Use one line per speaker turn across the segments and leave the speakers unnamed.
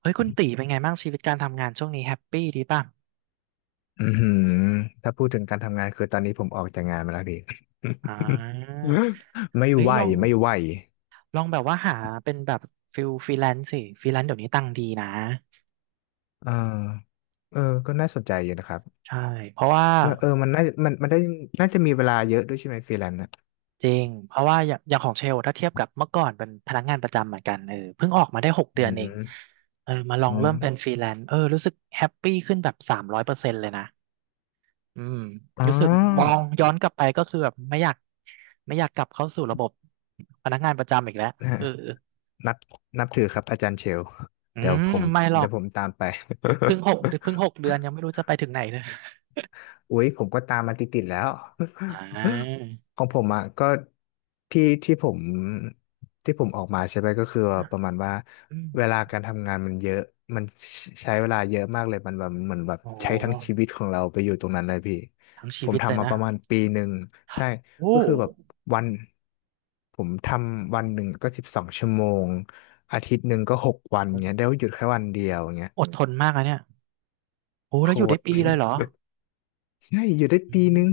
เฮ้ยคุณตีเป็นไงบ้างชีวิตการทำงานช่วงนี้แฮปปี้ดีป่ะ
อือหือถ้าพูดถึงการทำงานคือตอนนี้ผมออกจากงานมาแล้วพี่
อ่า
ไม่
เฮ้ย
ไหว
ลอง
ไม่ไหว
ลองแบบว่าหาเป็นแบบฟิลฟรีแลนซ์สิฟรีแลนซ์เดี๋ยวนี้ตังค์ดีนะ
เออเออก็น่าสนใจอยู่นะครับ
ใช่เพราะว่า
มันมันมันได้น่าจะมีเวลาเยอะด้วยใช่ไหมฟรีแลนซ์อ่ะ
จริงเพราะว่าอย่างของเชลถ้าเทียบกับเมื่อก่อนเป็นพนักงานประจำเหมือนกันเออเพิ่งออกมาได้หก
อื
เดือนเอง
ม
เออมาลอ
อ๋อ
งเริ่มเป็นฟรีแลนซ์รู้สึกแฮปปี้ขึ้นแบบ300%เลยนะอืม
อ๋อ
รู้สึกมองย้อนกลับไปก็คือแบบไม่อยากกลับเข้าสู่ระบบพนักงานประจำอีกแล้ว
ฮะ
เออ
นับนับถือครับอาจารย์เชล
อื
เดี๋ยว
ม
ผม
ไม่หรอ
เดี๋
ก
ยวผมตามไป
เพิ่งหก เพิ่งหกเดือนยังไม่รู้จะไปถึงไหนเลย
อุ๊ยผมก็ตามมาติดๆแล้ว
อ่า
ของผมอ่ะก็ที่ที่ผมที่ผมออกมาใช่ไหมก็คือประมาณว่า
อืม
เวลาการทำงานมันเยอะมันใช้เวลาเยอะมากเลยมันแบบเหมือนแบบ
โอ้
ใช้ทั้งชีวิตของเราไปอยู่ตรงนั้นเลยพี่
ทั้ง
ผ
ชี
ม
วิตเลย
ทำมา
นะ
ประมาณปีหนึ่งใช่
โอ้
ก็คือแบบวันผมทำวันหนึ่งก็สิบสองชั่วโมงอาทิตย์หนึ่งก็6 วันเงี้ยได้หยุดแค่วันเดียวเงี้ย
อดทนมากนะเนี่ยโอ้
โค
แล้วอยู่ได้
ต
ปี
ร
เลยเหรอ
ใช่อยู่ได้
อื
ปี
ม
นึง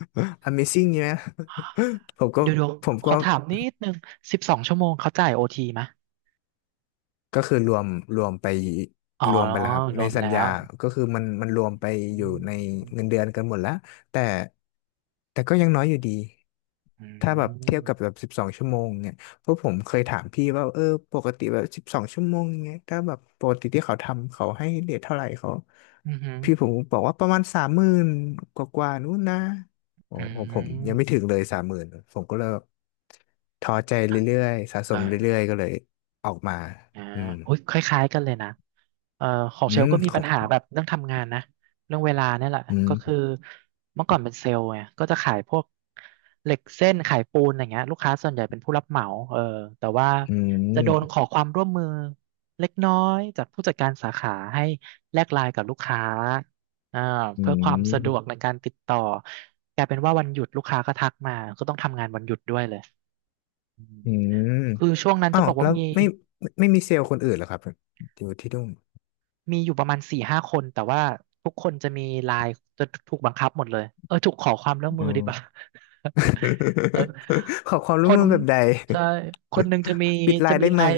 Amazing นี่ไหม ผมก็
เดี๋ยว
ผม
ข
ก็
อถามนิดนึง12 ชั่วโมงเขาจ่ายโอทีไหม
ก็คือรวมไป
อ๋อ
รวมไปแล้วครับ
ร
ใน
วม
สัญ
แล้
ญา
ว
ก็คือมันรวมไป
อื
อยู่ใน
ม
เงินเดือนกันหมดแล้วแต่แต่ก็ยังน้อยอยู่ดี
อื
ถ้าแบบเทียบกับแบ
ม
บสิบสองชั่วโมงเนี่ยเพราะผมเคยถามพี่ว่าเออปกติแบบสิบสองชั่วโมงเนี่ยถ้าแบบปกติที่เขาทำเขาให้เรทเท่าไหร่เขา
อืมอหื
พี่ผมบอกว่าประมาณสามหมื่นกว่ากว่าๆนู้นนะโอ้
ออื
โหผมยังไม่ถึ
ม
งเลยสามหมื่นผมก็เลยแบบท้อใจเรื่อยๆสะส
เอ
ม
อ
เรื่อยๆก็เลยออกมา
อ่า
อืม
โอ้ยคล้ายๆกันเลยนะ เอ่อของ
อื
เชล
ม
ก็มี
ข
ปั
อ
ญ
ง
หาแบบเรื่องทำงานนะเรื่องเวลาเนี่ยแหละ
อื
ก็คือ
ม
เมื่อก่อนเป็นเซลล์ไงก็จะขายพวกเหล็กเส้นขายปูนอะไรเงี้ยลูกค้าส่วนใหญ่เป็นผู้รับเหมาเออแต่ว่า
อื
จะโดนข
ม
อความร่วมมือเล็กน้อยจากผู้จัดการสาขาให้แลกไลน์กับลูกค้าอ่า
อื
เพื่อความสะดวก
ม
ในการติดต่อกลายเป็นว่าวันหยุดลูกค้าก็ทักมาก็ต้องทำงานวันหยุดด้วยเลยอืม
อืม
คือช่วงนั้น
อ้า
จะ
ว
บอก
แล้
ว่า
ว
มี
ไม่ไม่ไมมีเซลล์คนอื่นเหรอครับอยู่ที่นู่น
มีอยู่ประมาณ4-5 คนแต่ว่าทุกคนจะมีไลน์จะถูกบังคับหมดเลยเออถูกขอความร่วมมื
อื
อดี
ม
กว่า เออ
ขอความ
ค
ร่วม
น
มือแบบใด
ใช่คนหนึ่งจะมี
ปิดไล
จะ
น์
มี
ได้
ไล
ไหม
น์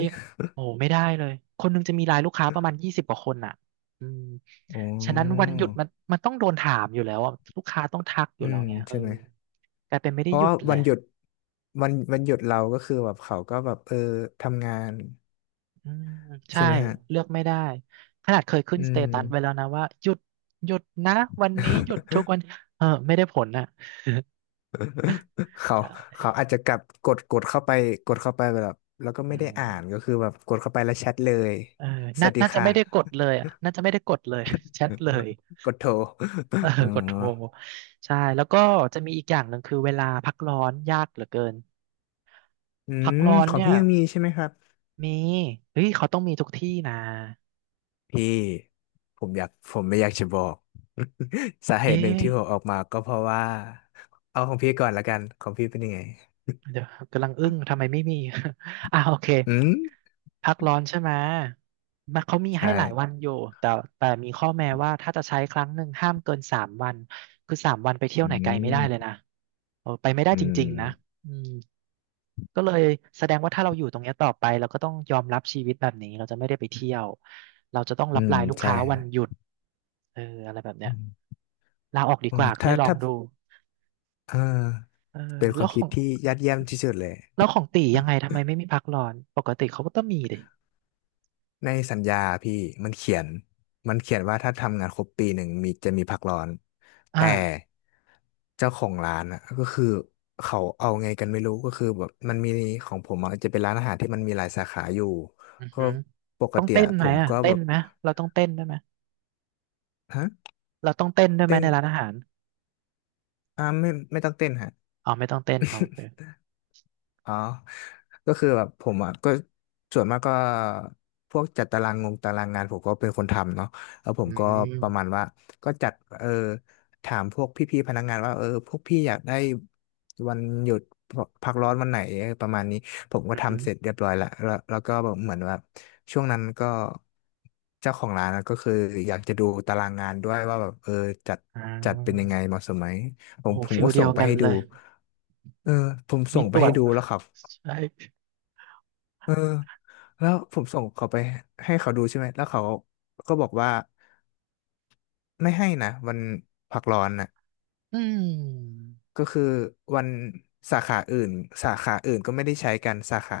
โอ้ไม่ได้เลยคนหนึ่งจะมีไลน์ลูกค้าประมาณ20 กว่าคนอ่ะอืม
อ๋
ฉะนั้นวัน
อ
หยุดมันต้องโดนถามอยู่แล้วอะลูกค้าต้องทักอ
อื
ยู่แล้ว
ม
ไงเออ
ใช่ไหม
กลายเป็นไม่
เพ
ได้ห
ราะ
ยุ
ว่า
ดเลย
วันหยุดเราก็คือแบบเขาก็แบบเออทำงาน
อืมใช่
ใช่ไหมฮะ
เลือกไม่ได้ขนาดเคยขึ้น
อื
สเต
ม
ตัสไว้แล้วนะว่าหยุดนะวันนี้หยุดทุกวันเออไม่ได้ผลอ่ะ
เขา
ใช่
เขาอาจจะกลับกดเข้าไปกดเข้าไปแบบแล้วก็
อื
ไม่ได้
ม
อ่านก็คือแบบกดเข้าไปแล้วแชทเลย
เออ
ส
น่า
วัสดี
น่าจะ
ค่
ไม่ได้กด
ะ
เลยอ่ะน่าจะไม่ได้กดเลย แชทเลย
กดโทร
เออ
เอ่อ
กดโทรใช่แล้วก็จะมีอีกอย่างหนึ่งคือเวลาพักร้อนยากเหลือเกิน
อื
พัก
ม
ร้อน
ของ
เนี่ย
พี่ยังมีใช่ไหมครับ
มีเฮ้ยเขาต้องมีทุกที่นะ
พี่ผมไม่อยากจะบอก สาเห
เอ๊
ตุหนึ่ง
ะ
ที่ผมออกมาก็เพราะว่า เอาของพี่ก่อนละกัน ของพี่เป็นยังไง
เดี๋ยวกำลังอึ้งทำไมไม่มี อ่าโอเค
อืม
พักร้อนใช่ไหมมันเขามี
ใช่
ให้หลายวันอยู่แต่แต่มีข้อแม้ว่าถ้าจะใช้ครั้งหนึ่งห้ามเกินสามวันคือสามวันไปเที่ยว
อื
ไหนไกลไม่ได้เลย
ม
นะเออไปไม่ได้
อื
จ
ม
ริงๆนะอืมก็เลยแสดงว่าถ้าเราอยู่ตรงเนี้ยต่อไปเราก็ต้องยอมรับชีวิตแบบนี้เราจะไม่ได้ไปเที่ยวเรา
อืม
ตายลูก
ใช่
ค้าวันหยุดเอออะไรแบบเนี้
อื
ย
ม
ลาออกดี
โอ้
กว่าก็เลยลอง
ถ้า
ดู
เออ
เออ
เป็นค
แล้
วา
ว
ม
ข
คิ
อ
ด
ง
ที่ยอดเยี่ยมที่สุดเลย
แล้วของตียังไงทำไมไม่มีพักร้อนปกติเขาก็ต้องมีดิ
ในสัญญาพี่มันเขียนมันเขียนว่าถ้าทำงานครบปีหนึ่งมีจะมีพักร้อนแต่
อ่า
เจ้าของร้านอ่ะก็คือเขาเอาไงกันไม่รู้ก็คือแบบมันมีของผมอะจะเป็นร้านอาหารที่มันมีหลายสาขาอยู่
อือ
ก็
หือ
ปก
ต้อง
ติ
เต้น
อะผ
ไหม
ม
อ่ะ
ก็
เต้
แบ
น
บ
ไหมเราต้องเต้นด้วยไหม
ฮะ
เราต้องเต้นด้วยไหม
เต้น
ในร้านอาหาร
อ่าไม่ต้องเต้นฮะ
อ๋อไม่ต้องเต้นเอาโอเค
อ๋อก็คือแบบผมอ่ะก็ส่วนมากก็พวกจัดตารางงงตารางงานผมก็เป็นคนทำเนาะแล้วผ
อื
มก็
ม
ประมาณว่าก็จัดเออถามพวกพี่ๆพนักงานว่าเออพวกพี่อยากได้วันหยุดพักร้อนวันไหนอประมาณนี้ผมก็
อือหือ
ทำเสร็จเรียบร้อยละแล้วแล้วก็แบบเหมือนแบบช่วงนั้นก็เจ้าของร้านอะก็คืออยากจะดูตารางงานด้วยว่าแบบเออจัด
อ่
จัดเป็นยังไง
า
เหมาะสมไหม
โอ้โห
ผม
ฟิล
ก็
เดี
ส่
ย
ง
ว
ไป
กัน
ให้
เล
ดู
ย
เออผม
มี
ส่ง
ต
ไป
รว
ให้
จ
ดูแล้วครับ
ใช่
เออแล้วผมส่งเขาไปให้เขาดูใช่ไหมแล้วเขาก็บอกว่าไม่ให้นะวันพักร้อนนะ
อืม
ก็คือวันสาขาอื่นสาขาอื่นก็ไม่ได้ใช้กันสาขา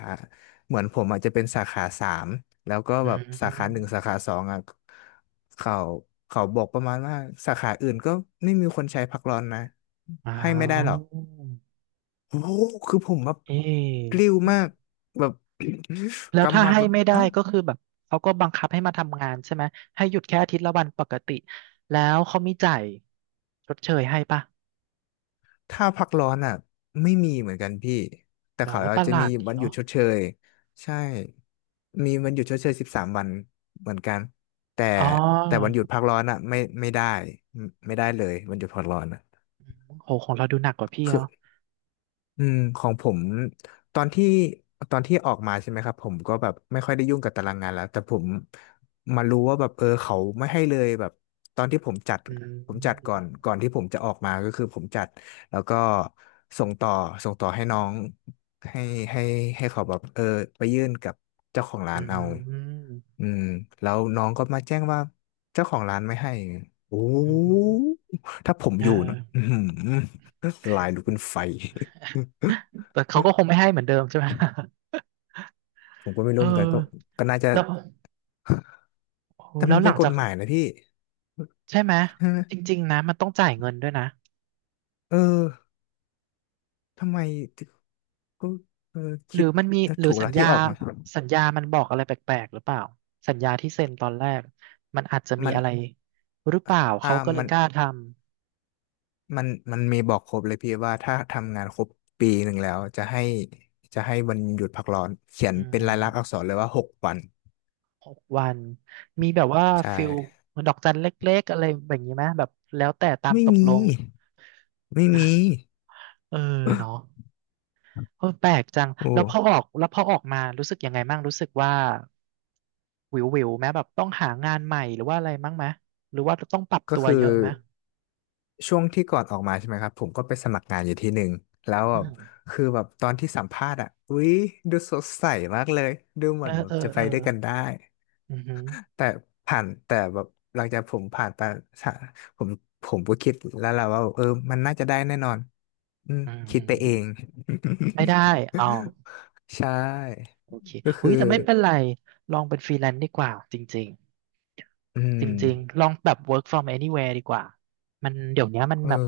เหมือนผมอาจจะเป็นสาขาสามแล้วก็
อื
แบบสาขาหนึ่งสา
ม
ขาสองอ่ะเขาเขาบอกประมาณว่าสาขาอื่นก็ไม่มีคนใช้พักร้อนนะ
อ้า
ให้ไม่ได้ห
ว
รอก โอ้โหคือผมแบบ
เอ๊ะ
กลิ้วมากแบบ
แล้ ว
กำ
ถ้า
หมัด
ให้
แบบ
ไม่ได้
อ้าว
ก็คือแบบเขาก็บังคับให้มาทำงานใช่ไหมให้หยุดแค่อาทิตย์ละวันปกติแล้วเขามีจ่ายชดเชยให้ปะ
ถ้าพักร้อนอ่ะไม่มีเหมือนกันพี่แต่
หรอ
เขา
ป
อาจ
ระห
จะ
ลา
มี
ดดี
วันหยุ
เนาะ
ดชดเชยใช่มีวันหยุดชดเชย13 วันเหมือนกันแต่
อ๋อ
แต่วันหยุดพักร้อนอ่ะไม่ได้ไม่ได้เลยวันหยุดพักร้อนอ่ะ
อืมโหของเราดูหนักกว่าพี่
คือ
เนาะ
อืมของผมตอนที่ตอนที่ออกมาใช่ไหมครับผมก็แบบไม่ค่อยได้ยุ่งกับตารางงานแล้วแต่ผมมารู้ว่าแบบเออเขาไม่ให้เลยแบบตอนที่ผมจัด
อื
ก่
ม
อนก่อนที่ผมจะออกมาก็คือผมจัดแล้วก็ส่งต่อส่งต่อให้น้องให้ให้ให้เขาแบบเออไปยื่นกับเจ้าของร้า
อื
นเอา
ม
อืมแล้วน้องก็มาแจ้งว่าเจ้าของร้านไม่ให้โอ้
อืม
ถ้าผม
เอ
อยู่
อ
นะอือหือลายลุกเป็นไฟ
แต่เขาก็คงไม่ให้เหมือนเดิมใช่ไหม
ผมก็ไม่
เอ
รู้
อ
เหมือนกันก็ก็น่าจะ
แล้วโอ้โห
แต่
แล้
มั
ว
น
ห
เป็
ลั
น
ง
ก
จา
ฎ
ก
หมายนะพี่
ใช่ไหม
ใช่ไหม
จริงๆนะมันต้องจ่ายเงินด้วยนะ
เออทำไมก็เออ
หรื
คิ
อ
ด
มันมีหรือ
ถูก
สั
แล้
ญ
ว
ญา
ที่ออกมา
สัญญามันบอกอะไรแปลกๆหรือเปล่าสัญญาที่เซ็นตอนแรกมันอาจจะมี
มัน
อะไรหรือเปล่า
อ่า
เขาก็เลย
มัน
กล้าทำ
มันมันมีบอกครบเลยพี่ว่าถ้าทำงานครบปีหนึ่งแล้วจะให้วันหยุดพักร้อนเขียน
อื
เป็น
ม
ลายลักษณ์อักษรเลยว่าหกวัน
6 วันมีแบบว่า
ใช่
ฟิลดอกจันเล็กๆอะไรแบบนี้ไหมแบบแล้วแต่ตาม
ไม่
ตก
มี
ลง
ไม่มี
เออเนาะเออแปลกจัง
โอ้
แล้วพอออกแล้วพอออกมารู้สึกยังไงบ้างรู้สึกว่าวิวๆไหมแบบต้องหางานใหม่หรือว่าอะไรมั้งไหมหรือว่าต้องปรับ
ก็
ตัว
คือ
เยอะไหม
ช่วงที่ก่อนออกมาใช่ไหมครับผมก็ไปสมัครงานอยู่ที่หนึ่งแล้ว
อื
แบบ
ม
คือแบบตอนที่สัมภาษณ์อ่ะอุ๊ยดูสดใสมากเลยดูเห
เอ
มื
อ
อนแบ
เอ
บ
อ
จะไป
เออ
ด้วยกันได้
อือหือ
แต่ผ่านแต่แบบหลังจากผมผ่านไปสะผมผมก็คิดแล้วแหละว่าเออมันน่าจะได้แน่นอนอืม
อืม
คิ
อื
ด
ม
ไปเอ
อื
ง
มไม่ได้อ๋อ
ใช่
โอเค
ก็
อุ้
คือ
ยแต่ไม่เป็นไรลองเป็นฟรีแลนซ์ดีกว่าจริง
อื
จ
ม
ริงๆลองแบบ work from anywhere ดีกว่ามันเดี๋ยวเนี้ยมัน
เออ
แบบ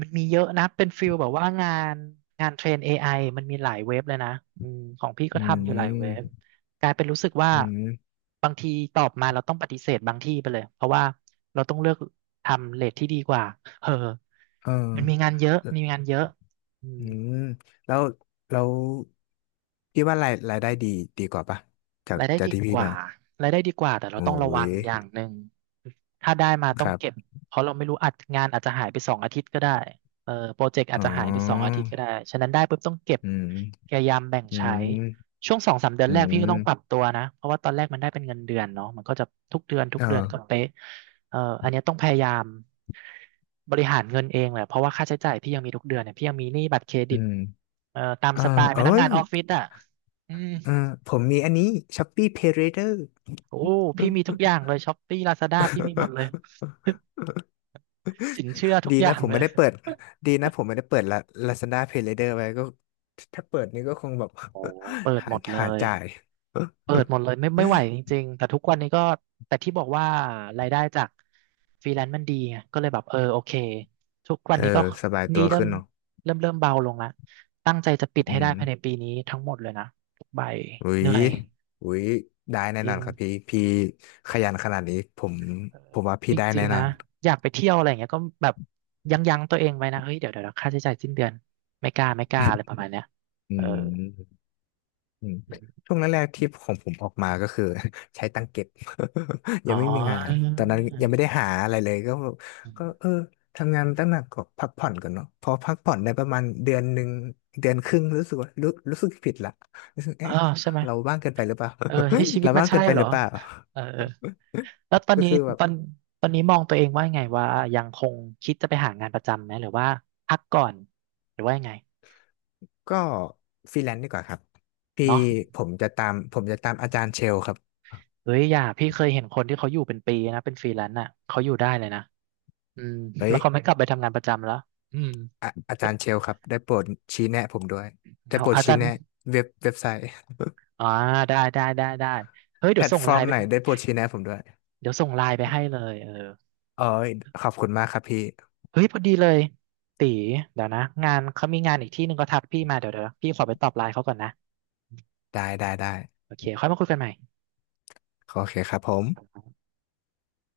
มันมีเยอะนะเป็นฟิลแบบว่างานงานเทรน AI มันมีหลายเว็บเลยนะอืมของพี่ก็
อื
ทำอยู่หลายเว็บ
ม
กลายเป็นรู้สึกว่า
อืม
บางทีตอบมาเราต้องปฏิเสธบางที่ไปเลยเพราะว่าเราต้องเลือกทำเรทที่ดีกว่าเออ
เออ
มันมีงานเยอะมีงานเยอะอื
อื
ม
มแล้วแล้วพี่ว่ารายได้ดีดีกว่าปะ
รายได้
จาก
ดี
ที่
ก
พี่
ว่า
มา
รายได้ดีกว่าแต่เรา
โอ้
ต้องระวั
ย
งอย่างหนึ่งถ้าได้มาต้
ค
อง
รั
เก็บ
บ
เพราะเราไม่รู้อัดงานอาจจะหายไปสองอาทิตย์ก็ได้เออโปรเจกต์อาจ
อ๋อ
จะหายไปสองอาทิตย์ก็ได้ฉะนั้นได้ปุ๊บต้องเก็บ
อืม
พยายามแบ่ง
อื
ใช้
ม
ช่วงสองสามเดือน
อื
แรกพี่ก็
ม
ต้องปรับตัวนะเพราะว่าตอนแรกมันได้เป็นเงินเดือนเนาะมันก็จะทุกเดือนทุก
เอ
เดือนก็
อ
เป๊ะเอออันเนี้ยต้องพยายามบริหารเงินเองแหละเพราะว่าค่าใช้จ่ายพี่ยังมีทุกเดือนเนี่ยพี่ยังมีหนี้บัตรเครดิ
อื
ต
ม
เออตาม
เออ
สไตล์พ
เอ้
นักงา
ย
นออฟฟิศอ่ะอืม
เออผมมีอันนี้ Shopee Pay Later
โอ้พี่มีทุกอย่างเลยช้อปปี้ลาซาด้าพี่มีหมดเลย สินเชื่อทุก
ดี
อ
นะ
ย่าง
ผม
เล
ไม่
ย
ได้เปิดดีนะผมไม่ได้เปิดละ Lazada Pay Later ไว้ก็ถ้าเปิดนี่ก็คงแบบ
โอ้เปิด
หา
หมดเล
หา
ย
จ่าย
เปิดหมดเลยไม่ไหว จริงๆแต่ทุกวันนี้ก็แต่ที่บอกว่ารายได้จากฟรีแลนซ์มันดีไงก็เลยแบบเออโอเคทุกวั
เอ
น
อ
นี้ก็
สบาย
ห
ตั
นี่
ว
เริ่ม
ขึ้นเนาะ
เริ่มเบาลงละตั้งใจจะปิด
อื
ให้ได้
ม
ภายในปีนี้ทั้งหมดเลยนะทุกใบ
อุ้
เห
ย
นื่อย
อุ้ยได้แน่
จ
น
ริ
อน
ง
ครับพี่พี่ขยันขนาดนี้ผมผมว่า
จ
พี่ได้
ริ
แน่
งๆ
นอ
นะ
น
อยากไปเที่ยวอะไรอย่างเงี้ยก็แบบยั้งตัวเองไว้นะเฮ้ยเดี๋ยวค่าใช้จ่ายสิ้นเดือนไม่กล้าอะไรประมาณเนี้ย
อื
เออ
มอืมช่วงแรกๆที่ของผมออกมาก็คือ ใช้ตังเก็บ
อ๋
ยั
อ
งไม่มีงานตอนนั้นยังไม่ได้หาอะไรเลยก็ก็เออทำงานตั้งหนักก็พักผ่อนก่อนเนาะพอพักผ่อนได้ประมาณเดือนหนึ่งเดือนครึ่งรู้สึกว่ารู้สึกผิดละรู้สึก
อ๋อ
เอ๊ะ
ใช่ไหม
เราบ้างเกินไปหรือเปล่า
เออเอ้ยชี วิ
เรา
ตมัน
บ้าง
ใช่
เกินไป
เหร
ห
อ
รือเปล่า
เออเออแล้วตอ น
ก็
นี้
คือแบบ
ตอนตอนนี้มองตัวเองว่ายังไงว่ายังคงคิดจะไปหางานประจำไหมหรือว่าพักก่อนหรือว่ายังไง
ก็ฟรีแลนซ์ดีกว่าครับพี่
เนาะ
ผมจะตามอาจารย์เชลครับ
เฮ้ยอย่าพี่เคยเห็นคนที่เขาอยู่เป็นปีนะเป็นฟรีแลนซ์อ่ะเขาอยู่ได้เลยนะอืม
เฮ้
แล้
ย
วเขาไม่กลับไปทำงานประจำแล้วอืม
อะอาจารย์เชลครับได้โปรดชี้แนะผมด้วยได้
เอา
โปรด
อา
ชี้
จารย์
แนะเว็บไซต์
อ่าได้เฮ้ย
แพ
เดี๋ย
ล
ว
ต
ส่ง
ฟ
ไล
อร์ม
น์ไป
ไหนได้โปรดชี้แนะผมด้วย
เดี๋ยวส่งไลน์ไปให้เลยเออ
เอ้ยขอบคุณมากครับพี่
เฮ้ย พอดีเลย ตี เดี๋ยวนะ งานเขามีงานอีกที่หนึ่งก็ทักพี่มาเดี๋ยว พี่ขอไปตอบไลน์เขาก่อนนะ
ได้ได้ได้
โอเค ค่อยมาคุยกันใหม่
โอเคครับผม